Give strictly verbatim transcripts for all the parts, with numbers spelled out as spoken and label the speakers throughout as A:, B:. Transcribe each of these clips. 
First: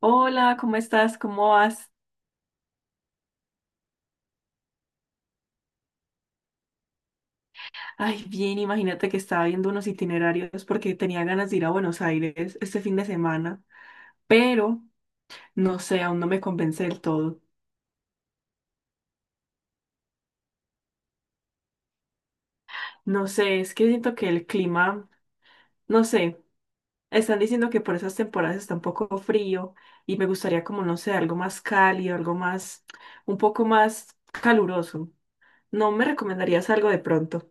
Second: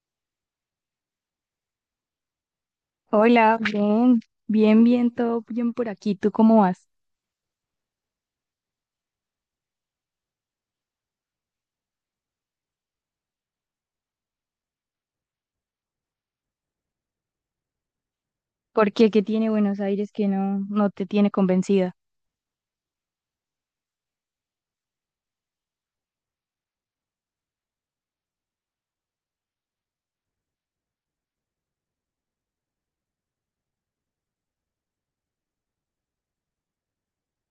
A: Hola, ¿cómo estás? ¿Cómo vas?
B: Hola, bien, bien, bien, todo bien por aquí. ¿Tú cómo vas?
A: Ay, bien, imagínate que estaba viendo unos itinerarios porque tenía ganas de ir a Buenos Aires este fin de semana, pero no sé, aún no me convence del todo.
B: ¿Por qué? ¿Qué tiene Buenos Aires que no, no te tiene convencida?
A: No sé, es que siento que el clima, no sé, están diciendo que por esas temporadas está un poco frío y me gustaría como, no sé, algo más cálido, algo más, un poco más caluroso. ¿No me recomendarías algo de pronto?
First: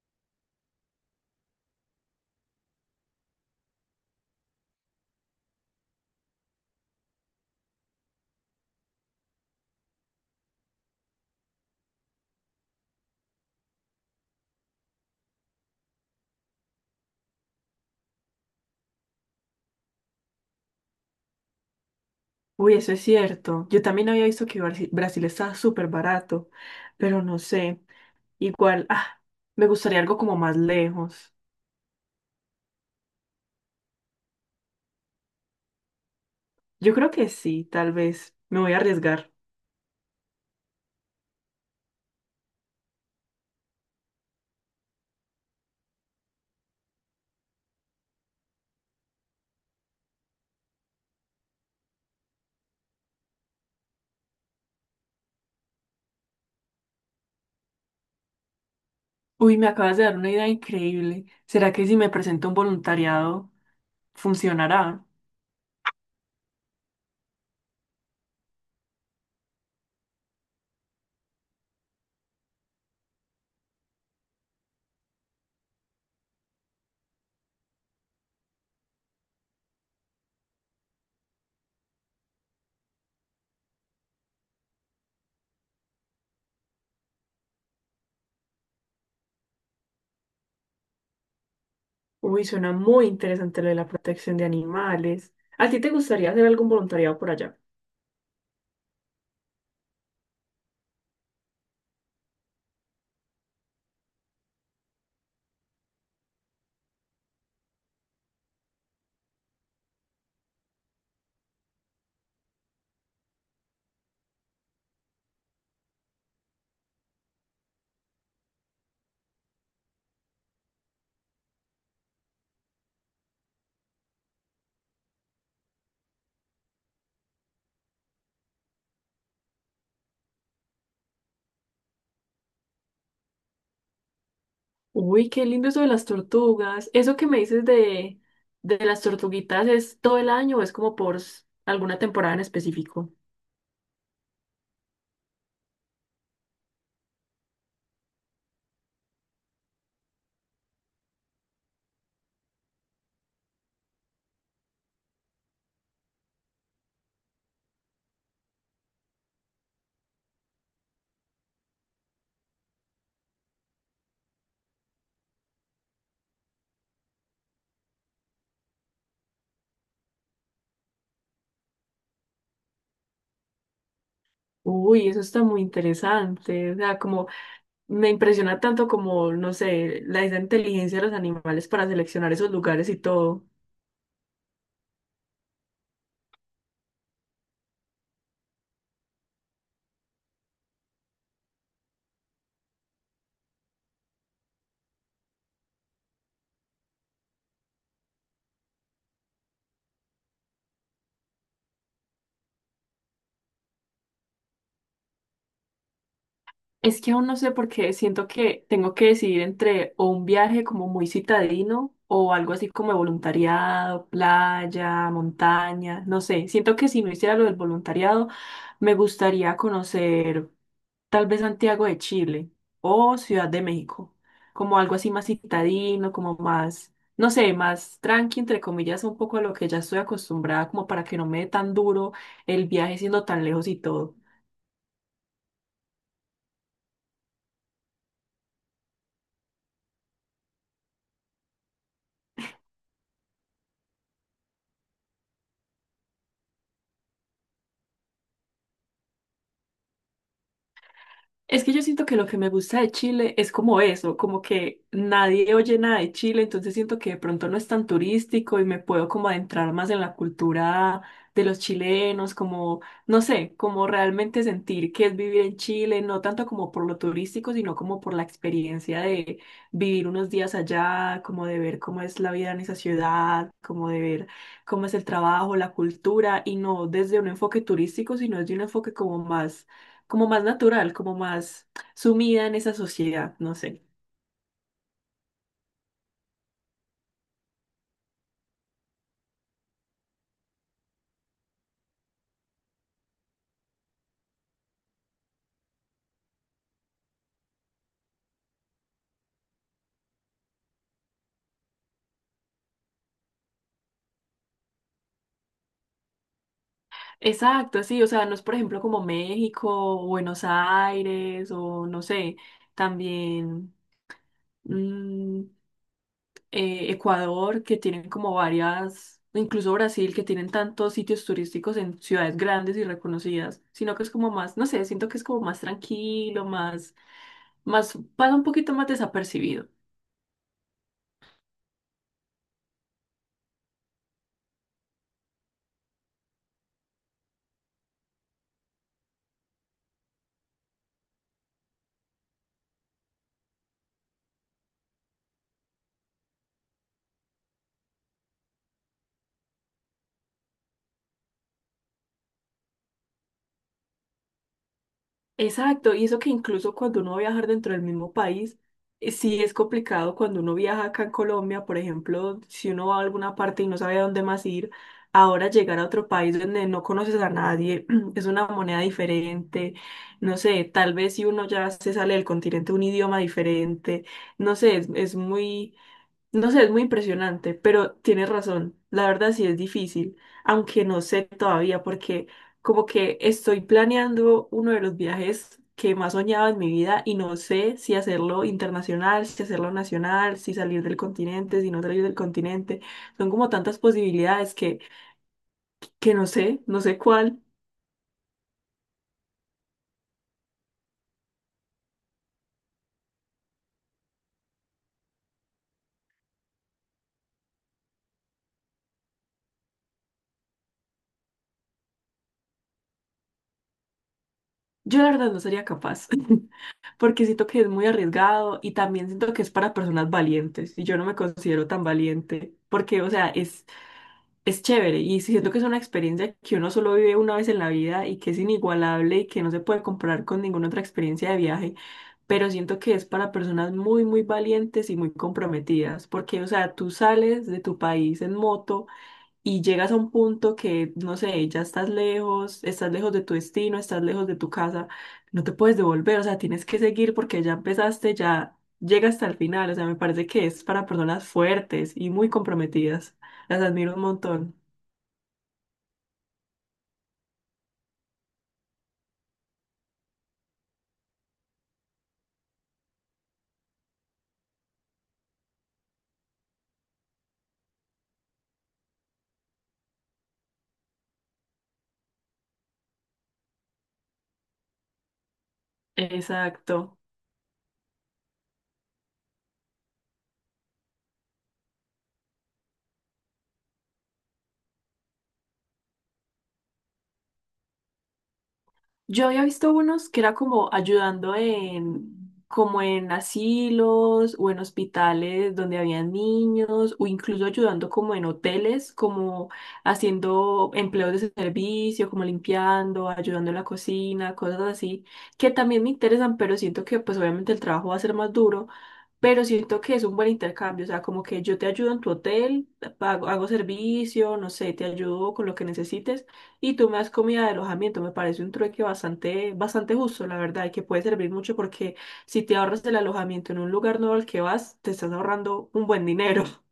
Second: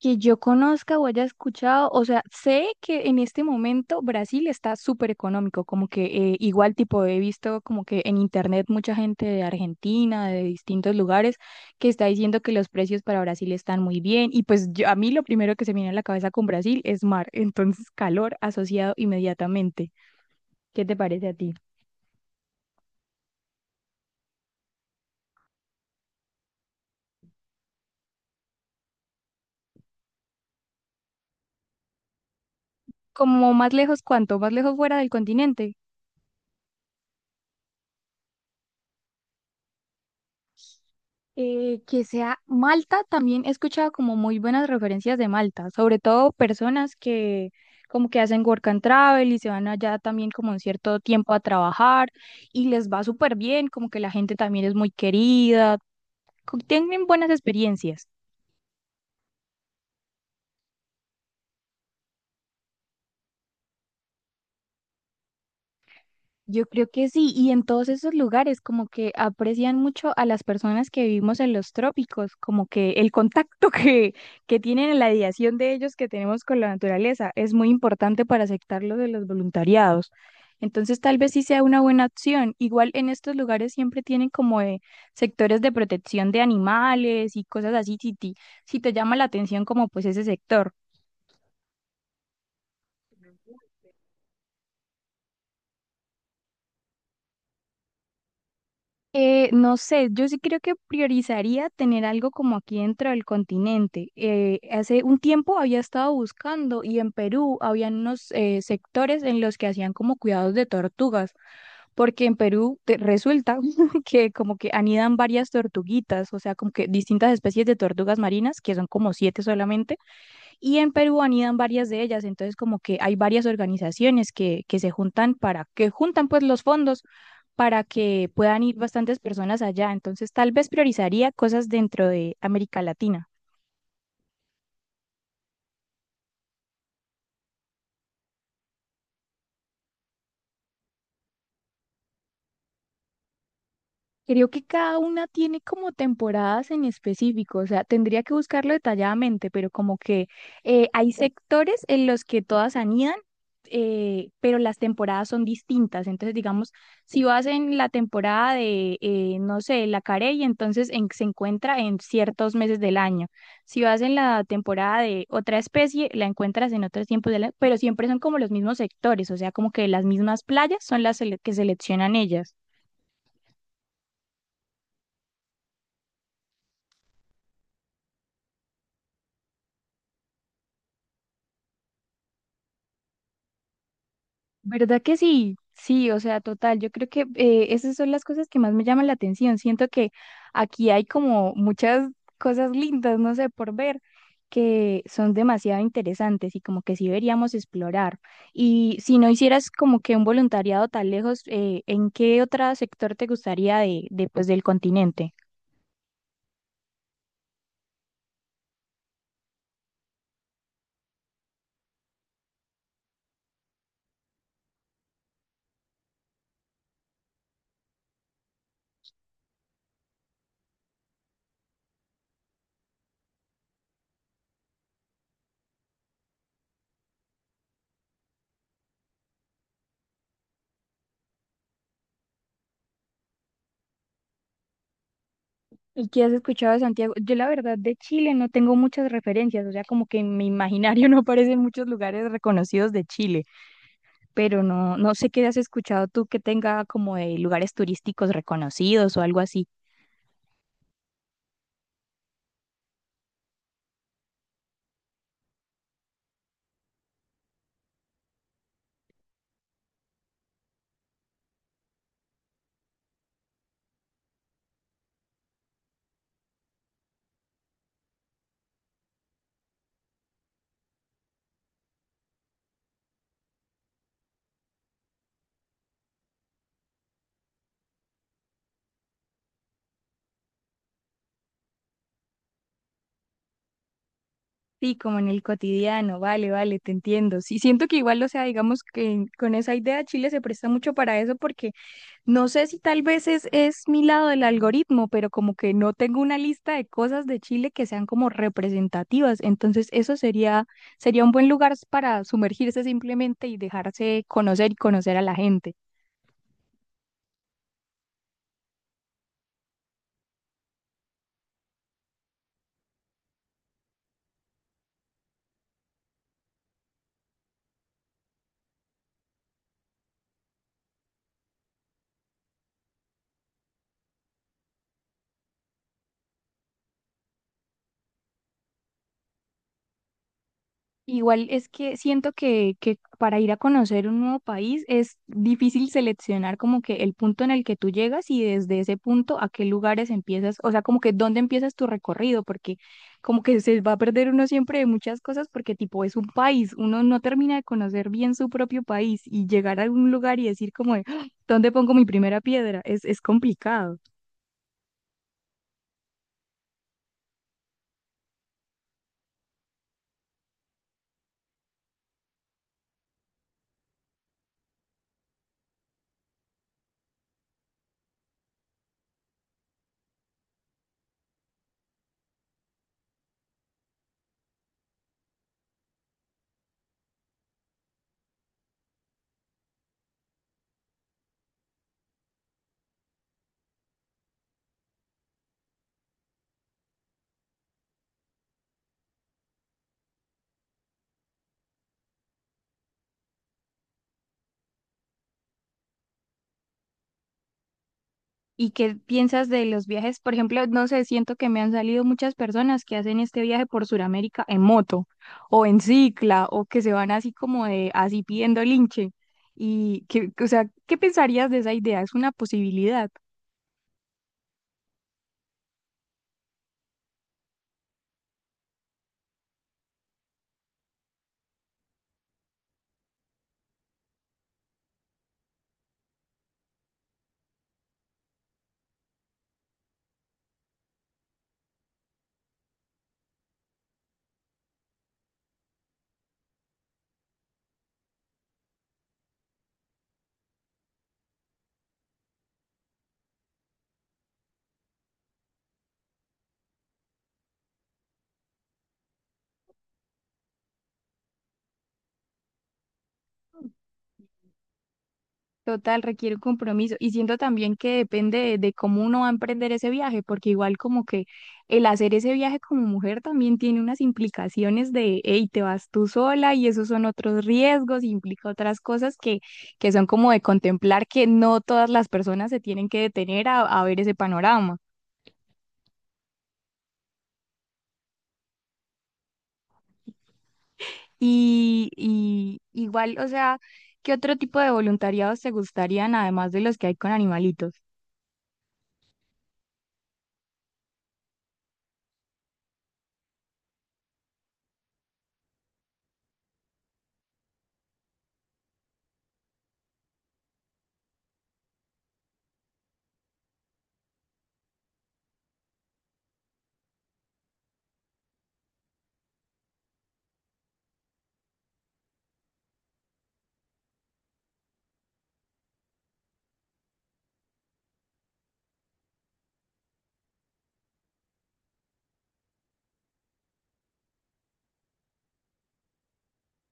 B: Que yo conozca o haya escuchado, o sea, sé que en este momento Brasil está súper económico, como que eh, igual tipo he visto como que en internet mucha gente de Argentina, de distintos lugares, que está diciendo que los precios para Brasil están muy bien y pues yo- a mí lo primero que se me viene a la cabeza con Brasil es mar, entonces calor asociado inmediatamente. ¿Qué te parece a ti?
A: Uy, eso es cierto. Yo también había visto que Barci- Brasil está súper barato, pero no sé. Igual, ah, me gustaría algo como más lejos.
B: Como más lejos, ¿cuánto? Más lejos fuera del continente.
A: Yo creo que sí, tal vez. Me voy a arriesgar.
B: Eh, que sea Malta, también he escuchado como muy buenas referencias de Malta, sobre todo personas que como que hacen work and travel y se van allá también como un cierto tiempo a trabajar y les va súper bien, como que la gente también es muy querida, co- tienen buenas experiencias.
A: Uy, me acabas de dar una idea increíble. ¿Será que si me presento a un voluntariado, funcionará?
B: Yo creo que sí, y en todos esos lugares como que aprecian mucho a las personas que vivimos en los trópicos, como que el contacto que, que tienen en la ideación de ellos que tenemos con la naturaleza es muy importante para aceptar lo de los voluntariados. Entonces tal vez sí sea una buena opción. Igual en estos lugares siempre tienen como eh, sectores de protección de animales y cosas así, si, ti- si te llama la atención como pues ese sector.
A: Uy, suena muy interesante lo de la protección de animales. ¿A ti te gustaría hacer algún voluntariado por allá?
B: Eh, no sé, yo sí creo que priorizaría tener algo como aquí dentro del continente. Eh, hace un tiempo había estado buscando y en Perú habían unos eh, sectores en los que hacían como cuidados de tortugas, porque en Perú te- resulta que como que anidan varias tortuguitas, o sea, como que distintas especies de tortugas marinas, que son como siete solamente. Y en Perú anidan varias de ellas, entonces como que hay varias organizaciones que, que se juntan para, que juntan pues los fondos para que puedan ir bastantes personas allá. Entonces tal vez priorizaría cosas dentro de América Latina.
A: Uy, qué lindo eso de las tortugas. ¿Eso que me dices de, de las tortuguitas es todo el año o es como por s- alguna temporada en específico?
B: Creo que cada una tiene como temporadas en específico, o sea, tendría que buscarlo detalladamente, pero como que eh, hay sectores en los que todas anidan, eh, pero las temporadas son distintas. Entonces, digamos, si vas en la temporada de, eh, no sé, la carey, entonces en- se encuentra en ciertos meses del año. Si vas en la temporada de otra especie, la encuentras en otros tiempos del año, pero siempre son como los mismos sectores, o sea, como que las mismas playas son las sele- que seleccionan ellas.
A: Uy, eso está muy interesante. O sea, como me impresiona tanto como, no sé, la esa inteligencia de los animales para seleccionar esos lugares y todo.
B: ¿Verdad que sí? Sí, o sea, total, yo creo que eh, esas son las cosas que más me llaman la atención. Siento que aquí hay como muchas cosas lindas, no sé, por ver, que son demasiado interesantes y como que sí deberíamos explorar. Y si no hicieras como que un voluntariado tan lejos, eh, ¿en qué otro sector te gustaría de, de, pues, del continente?
A: Es que aún no sé por qué siento que tengo que decidir entre o un viaje como muy citadino o algo así como de voluntariado, playa, montaña, no sé. Siento que si no hiciera lo del voluntariado, me gustaría conocer tal vez Santiago de Chile o Ciudad de México, como algo así más citadino, como más, no sé, más tranqui, entre comillas, un poco a lo que ya estoy acostumbrada, como para que no me dé tan duro el viaje siendo tan lejos y todo.
B: ¿Y qué has escuchado de Santiago? Yo la verdad de Chile no tengo muchas referencias, o sea, como que en mi imaginario no aparecen muchos lugares reconocidos de Chile. Pero no, no sé qué has escuchado tú que tenga como de lugares turísticos reconocidos o algo así.
A: Es que yo siento que lo que me gusta de Chile es como eso, como que nadie oye nada de Chile, entonces siento que de pronto no es tan turístico y me puedo como adentrar más en la cultura de los chilenos, como, no sé, como realmente sentir que es vivir en Chile, no tanto como por lo turístico, sino como por la experiencia de vivir unos días allá, como de ver cómo es la vida en esa ciudad, como de ver cómo es el trabajo, la cultura, y no desde un enfoque turístico, sino desde un enfoque como más como más natural, como más sumida en esa sociedad, no sé.
B: Sí, como en el cotidiano, vale, vale, te entiendo. Sí, siento que igual, o sea, digamos que con esa idea Chile se presta mucho para eso porque no sé si tal vez es, es mi lado del algoritmo, pero como que no tengo una lista de cosas de Chile que sean como representativas. Entonces, eso sería, sería un buen lugar para sumergirse simplemente y dejarse conocer y conocer a la gente.
A: Exacto, sí, o sea, no es por ejemplo como México, o Buenos Aires, o no sé, también mm, eh, Ecuador, que tienen como varias, incluso Brasil, que tienen tantos sitios turísticos en ciudades grandes y reconocidas, sino que es como más, no sé, siento que es como más tranquilo, más, más, pasa un poquito más desapercibido.
B: Igual es que siento que, que para ir a conocer un nuevo país es difícil seleccionar como que el punto en el que tú llegas y desde ese punto a qué lugares empiezas, o sea, como que dónde empiezas tu recorrido, porque como que se va a perder uno siempre de muchas cosas porque tipo es un país, uno no termina de conocer bien su propio país y llegar a un lugar y decir como de, "Ah, ¿dónde pongo mi primera piedra?" Es, es complicado.
A: Exacto, y eso que incluso cuando uno va a viajar dentro del mismo país, eh, sí es complicado cuando uno viaja acá en Colombia, por ejemplo, si uno va a alguna parte y no sabe a dónde más ir, ahora llegar a otro país donde no conoces a nadie, es una moneda diferente, no sé, tal vez si uno ya se sale del continente un idioma diferente, no sé, es, es muy, no sé, es muy impresionante, pero tienes razón. La verdad sí es difícil, aunque no sé todavía porque como que estoy planeando uno de los viajes que más soñaba en mi vida y no sé si hacerlo internacional, si hacerlo nacional, si salir del continente, si no salir del continente. Son como tantas posibilidades que, que no sé, no sé cuál.
B: ¿Y qué piensas de los viajes? Por ejemplo, no sé, siento que me han salido muchas personas que hacen este viaje por Sudamérica en moto o en cicla o que se van así como de así pidiendo linche. Y que, o sea, ¿qué pensarías de esa idea? ¿Es una posibilidad?
A: Yo la verdad no sería capaz, porque siento que es muy arriesgado y también siento que es para personas valientes y yo no me considero tan valiente, porque o sea, es es chévere y siento que es una experiencia que uno solo vive una vez en la vida y que es inigualable y que no se puede comparar con ninguna otra experiencia de viaje, pero siento que es para personas muy, muy valientes y muy comprometidas, porque, o sea, tú sales de tu país en moto y llegas a un punto que, no sé, ya estás lejos, estás lejos de tu destino, estás lejos de tu casa, no te puedes devolver, o sea, tienes que seguir porque ya empezaste, ya llega hasta el final, o sea, me parece que es para personas fuertes y muy comprometidas. Las admiro un montón.
B: Total, requiere un compromiso. Y siento también que depende de, de cómo uno va a emprender ese viaje, porque igual como que el hacer ese viaje como mujer también tiene unas implicaciones de, hey, te vas tú sola y esos son otros riesgos, implica otras cosas que, que son como de contemplar que no todas las personas se tienen que detener a, a ver ese panorama.
A: Exacto.
B: Y, y igual, o sea, ¿qué otro tipo de voluntariados te gustarían además de los que hay con animalitos?
A: Yo había visto unos que era como ayudando en, como en asilos o en hospitales donde había niños, o incluso ayudando como en hoteles, como haciendo empleos de servicio, como limpiando, ayudando en la cocina, cosas así, que también me interesan, pero siento que pues obviamente el trabajo va a ser más duro, pero siento que es un buen intercambio, o sea, como que yo te ayudo en tu hotel, pago- hago servicio, no sé, te ayudo con lo que necesites y tú me das comida de alojamiento, me parece un trueque bastante, bastante justo, la verdad, y que puede servir mucho porque si te ahorras el alojamiento en un lugar nuevo al que vas, te estás ahorrando un buen dinero.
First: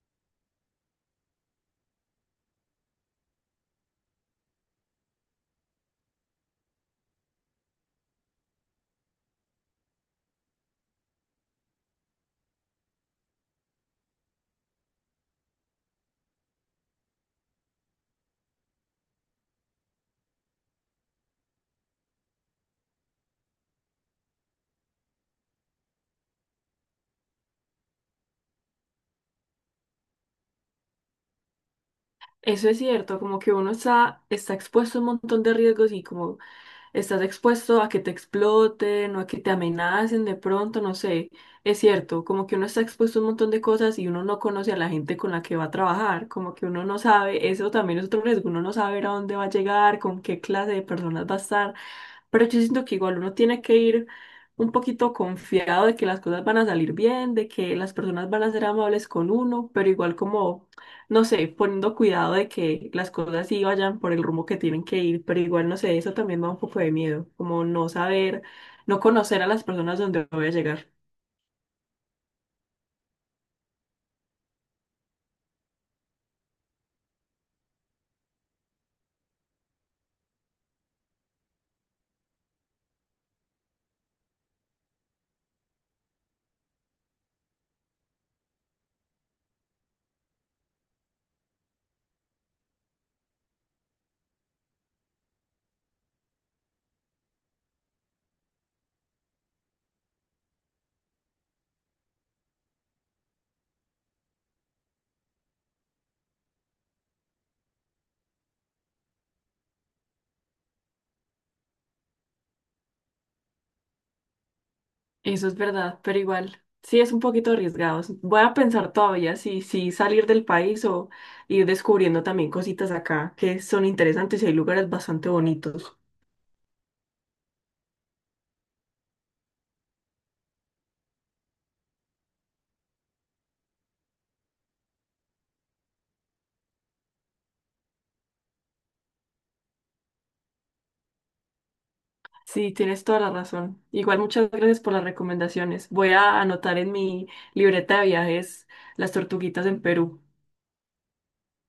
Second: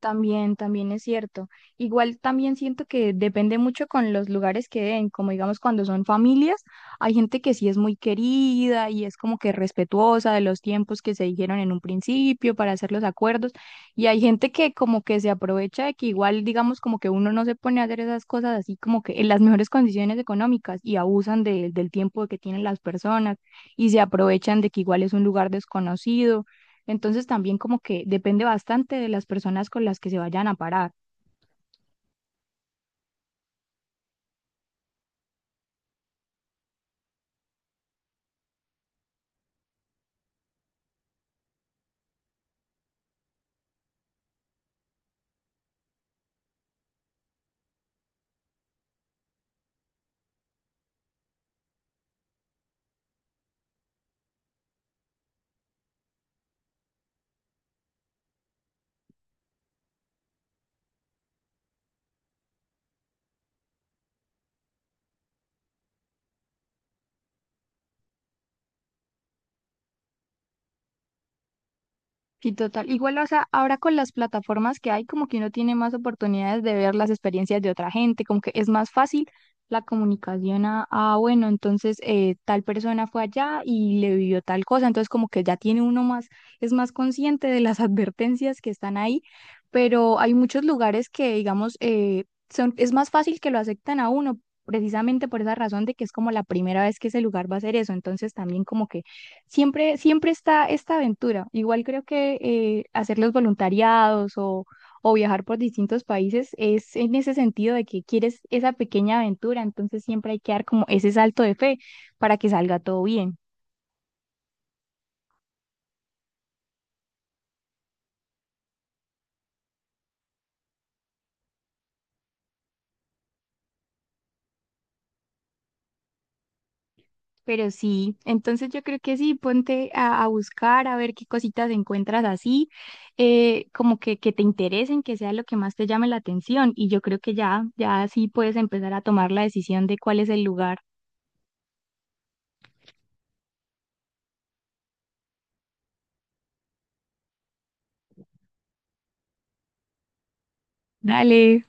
B: También, también es cierto. Igual también siento que depende mucho con los lugares que den, como digamos cuando son familias, hay gente que sí es muy querida y es como que respetuosa de los tiempos que se dijeron en un principio para hacer los acuerdos, y hay gente que como que se aprovecha de que igual digamos como que uno no se pone a hacer esas cosas así como que en las mejores condiciones económicas y abusan de- del tiempo que tienen las personas y se aprovechan de que igual es un lugar desconocido entonces también como que depende bastante de las personas con las que se vayan a parar.
A: Eso es cierto, como que uno está, está expuesto a un montón de riesgos y como estás expuesto a que te exploten o a que te amenacen de pronto, no sé. Es cierto, como que uno está expuesto a un montón de cosas y uno no conoce a la gente con la que va a trabajar, como que uno no sabe, eso también es otro riesgo, uno no sabe a dónde va a llegar, con qué clase de personas va a estar, pero yo siento que igual uno tiene que ir un poquito confiado de que las cosas van a salir bien, de que las personas van a ser amables con uno, pero igual como no sé, poniendo cuidado de que las cosas sí vayan por el rumbo que tienen que ir, pero igual, no sé, eso también me da un poco de miedo, como no saber, no conocer a las personas donde voy a llegar.
B: Sí, total. Igual, o sea, ahora con las plataformas que hay, como que uno tiene más oportunidades de ver las experiencias de otra gente, como que es más fácil la comunicación a, ah, bueno, entonces eh, tal persona fue allá y le vivió tal cosa, entonces como que ya tiene uno más, es más consciente de las advertencias que están ahí, pero hay muchos lugares que, digamos, eh, son, es más fácil que lo aceptan a uno, precisamente por esa razón de que es como la primera vez que ese lugar va a hacer eso, entonces también como que siempre, siempre está esta aventura. Igual creo que eh, hacer los voluntariados o, o viajar por distintos países es en ese sentido de que quieres esa pequeña aventura, entonces siempre hay que dar como ese salto de fe para que salga todo bien.
A: Eso es verdad, pero igual, sí es un poquito arriesgado. Voy a pensar todavía si, si salir del país o ir descubriendo también cositas acá que son interesantes y hay lugares bastante bonitos.
B: Pero sí, entonces yo creo que sí, ponte a, a buscar, a ver qué cositas encuentras así, eh, como que, que te interesen, que sea lo que más te llame la atención. Y yo creo que ya, ya sí puedes empezar a tomar la decisión de cuál es el lugar.
A: Sí, tienes toda la razón. Igual muchas gracias por las recomendaciones. Voy a anotar en mi libreta de viajes las tortuguitas en Perú.
B: Dale.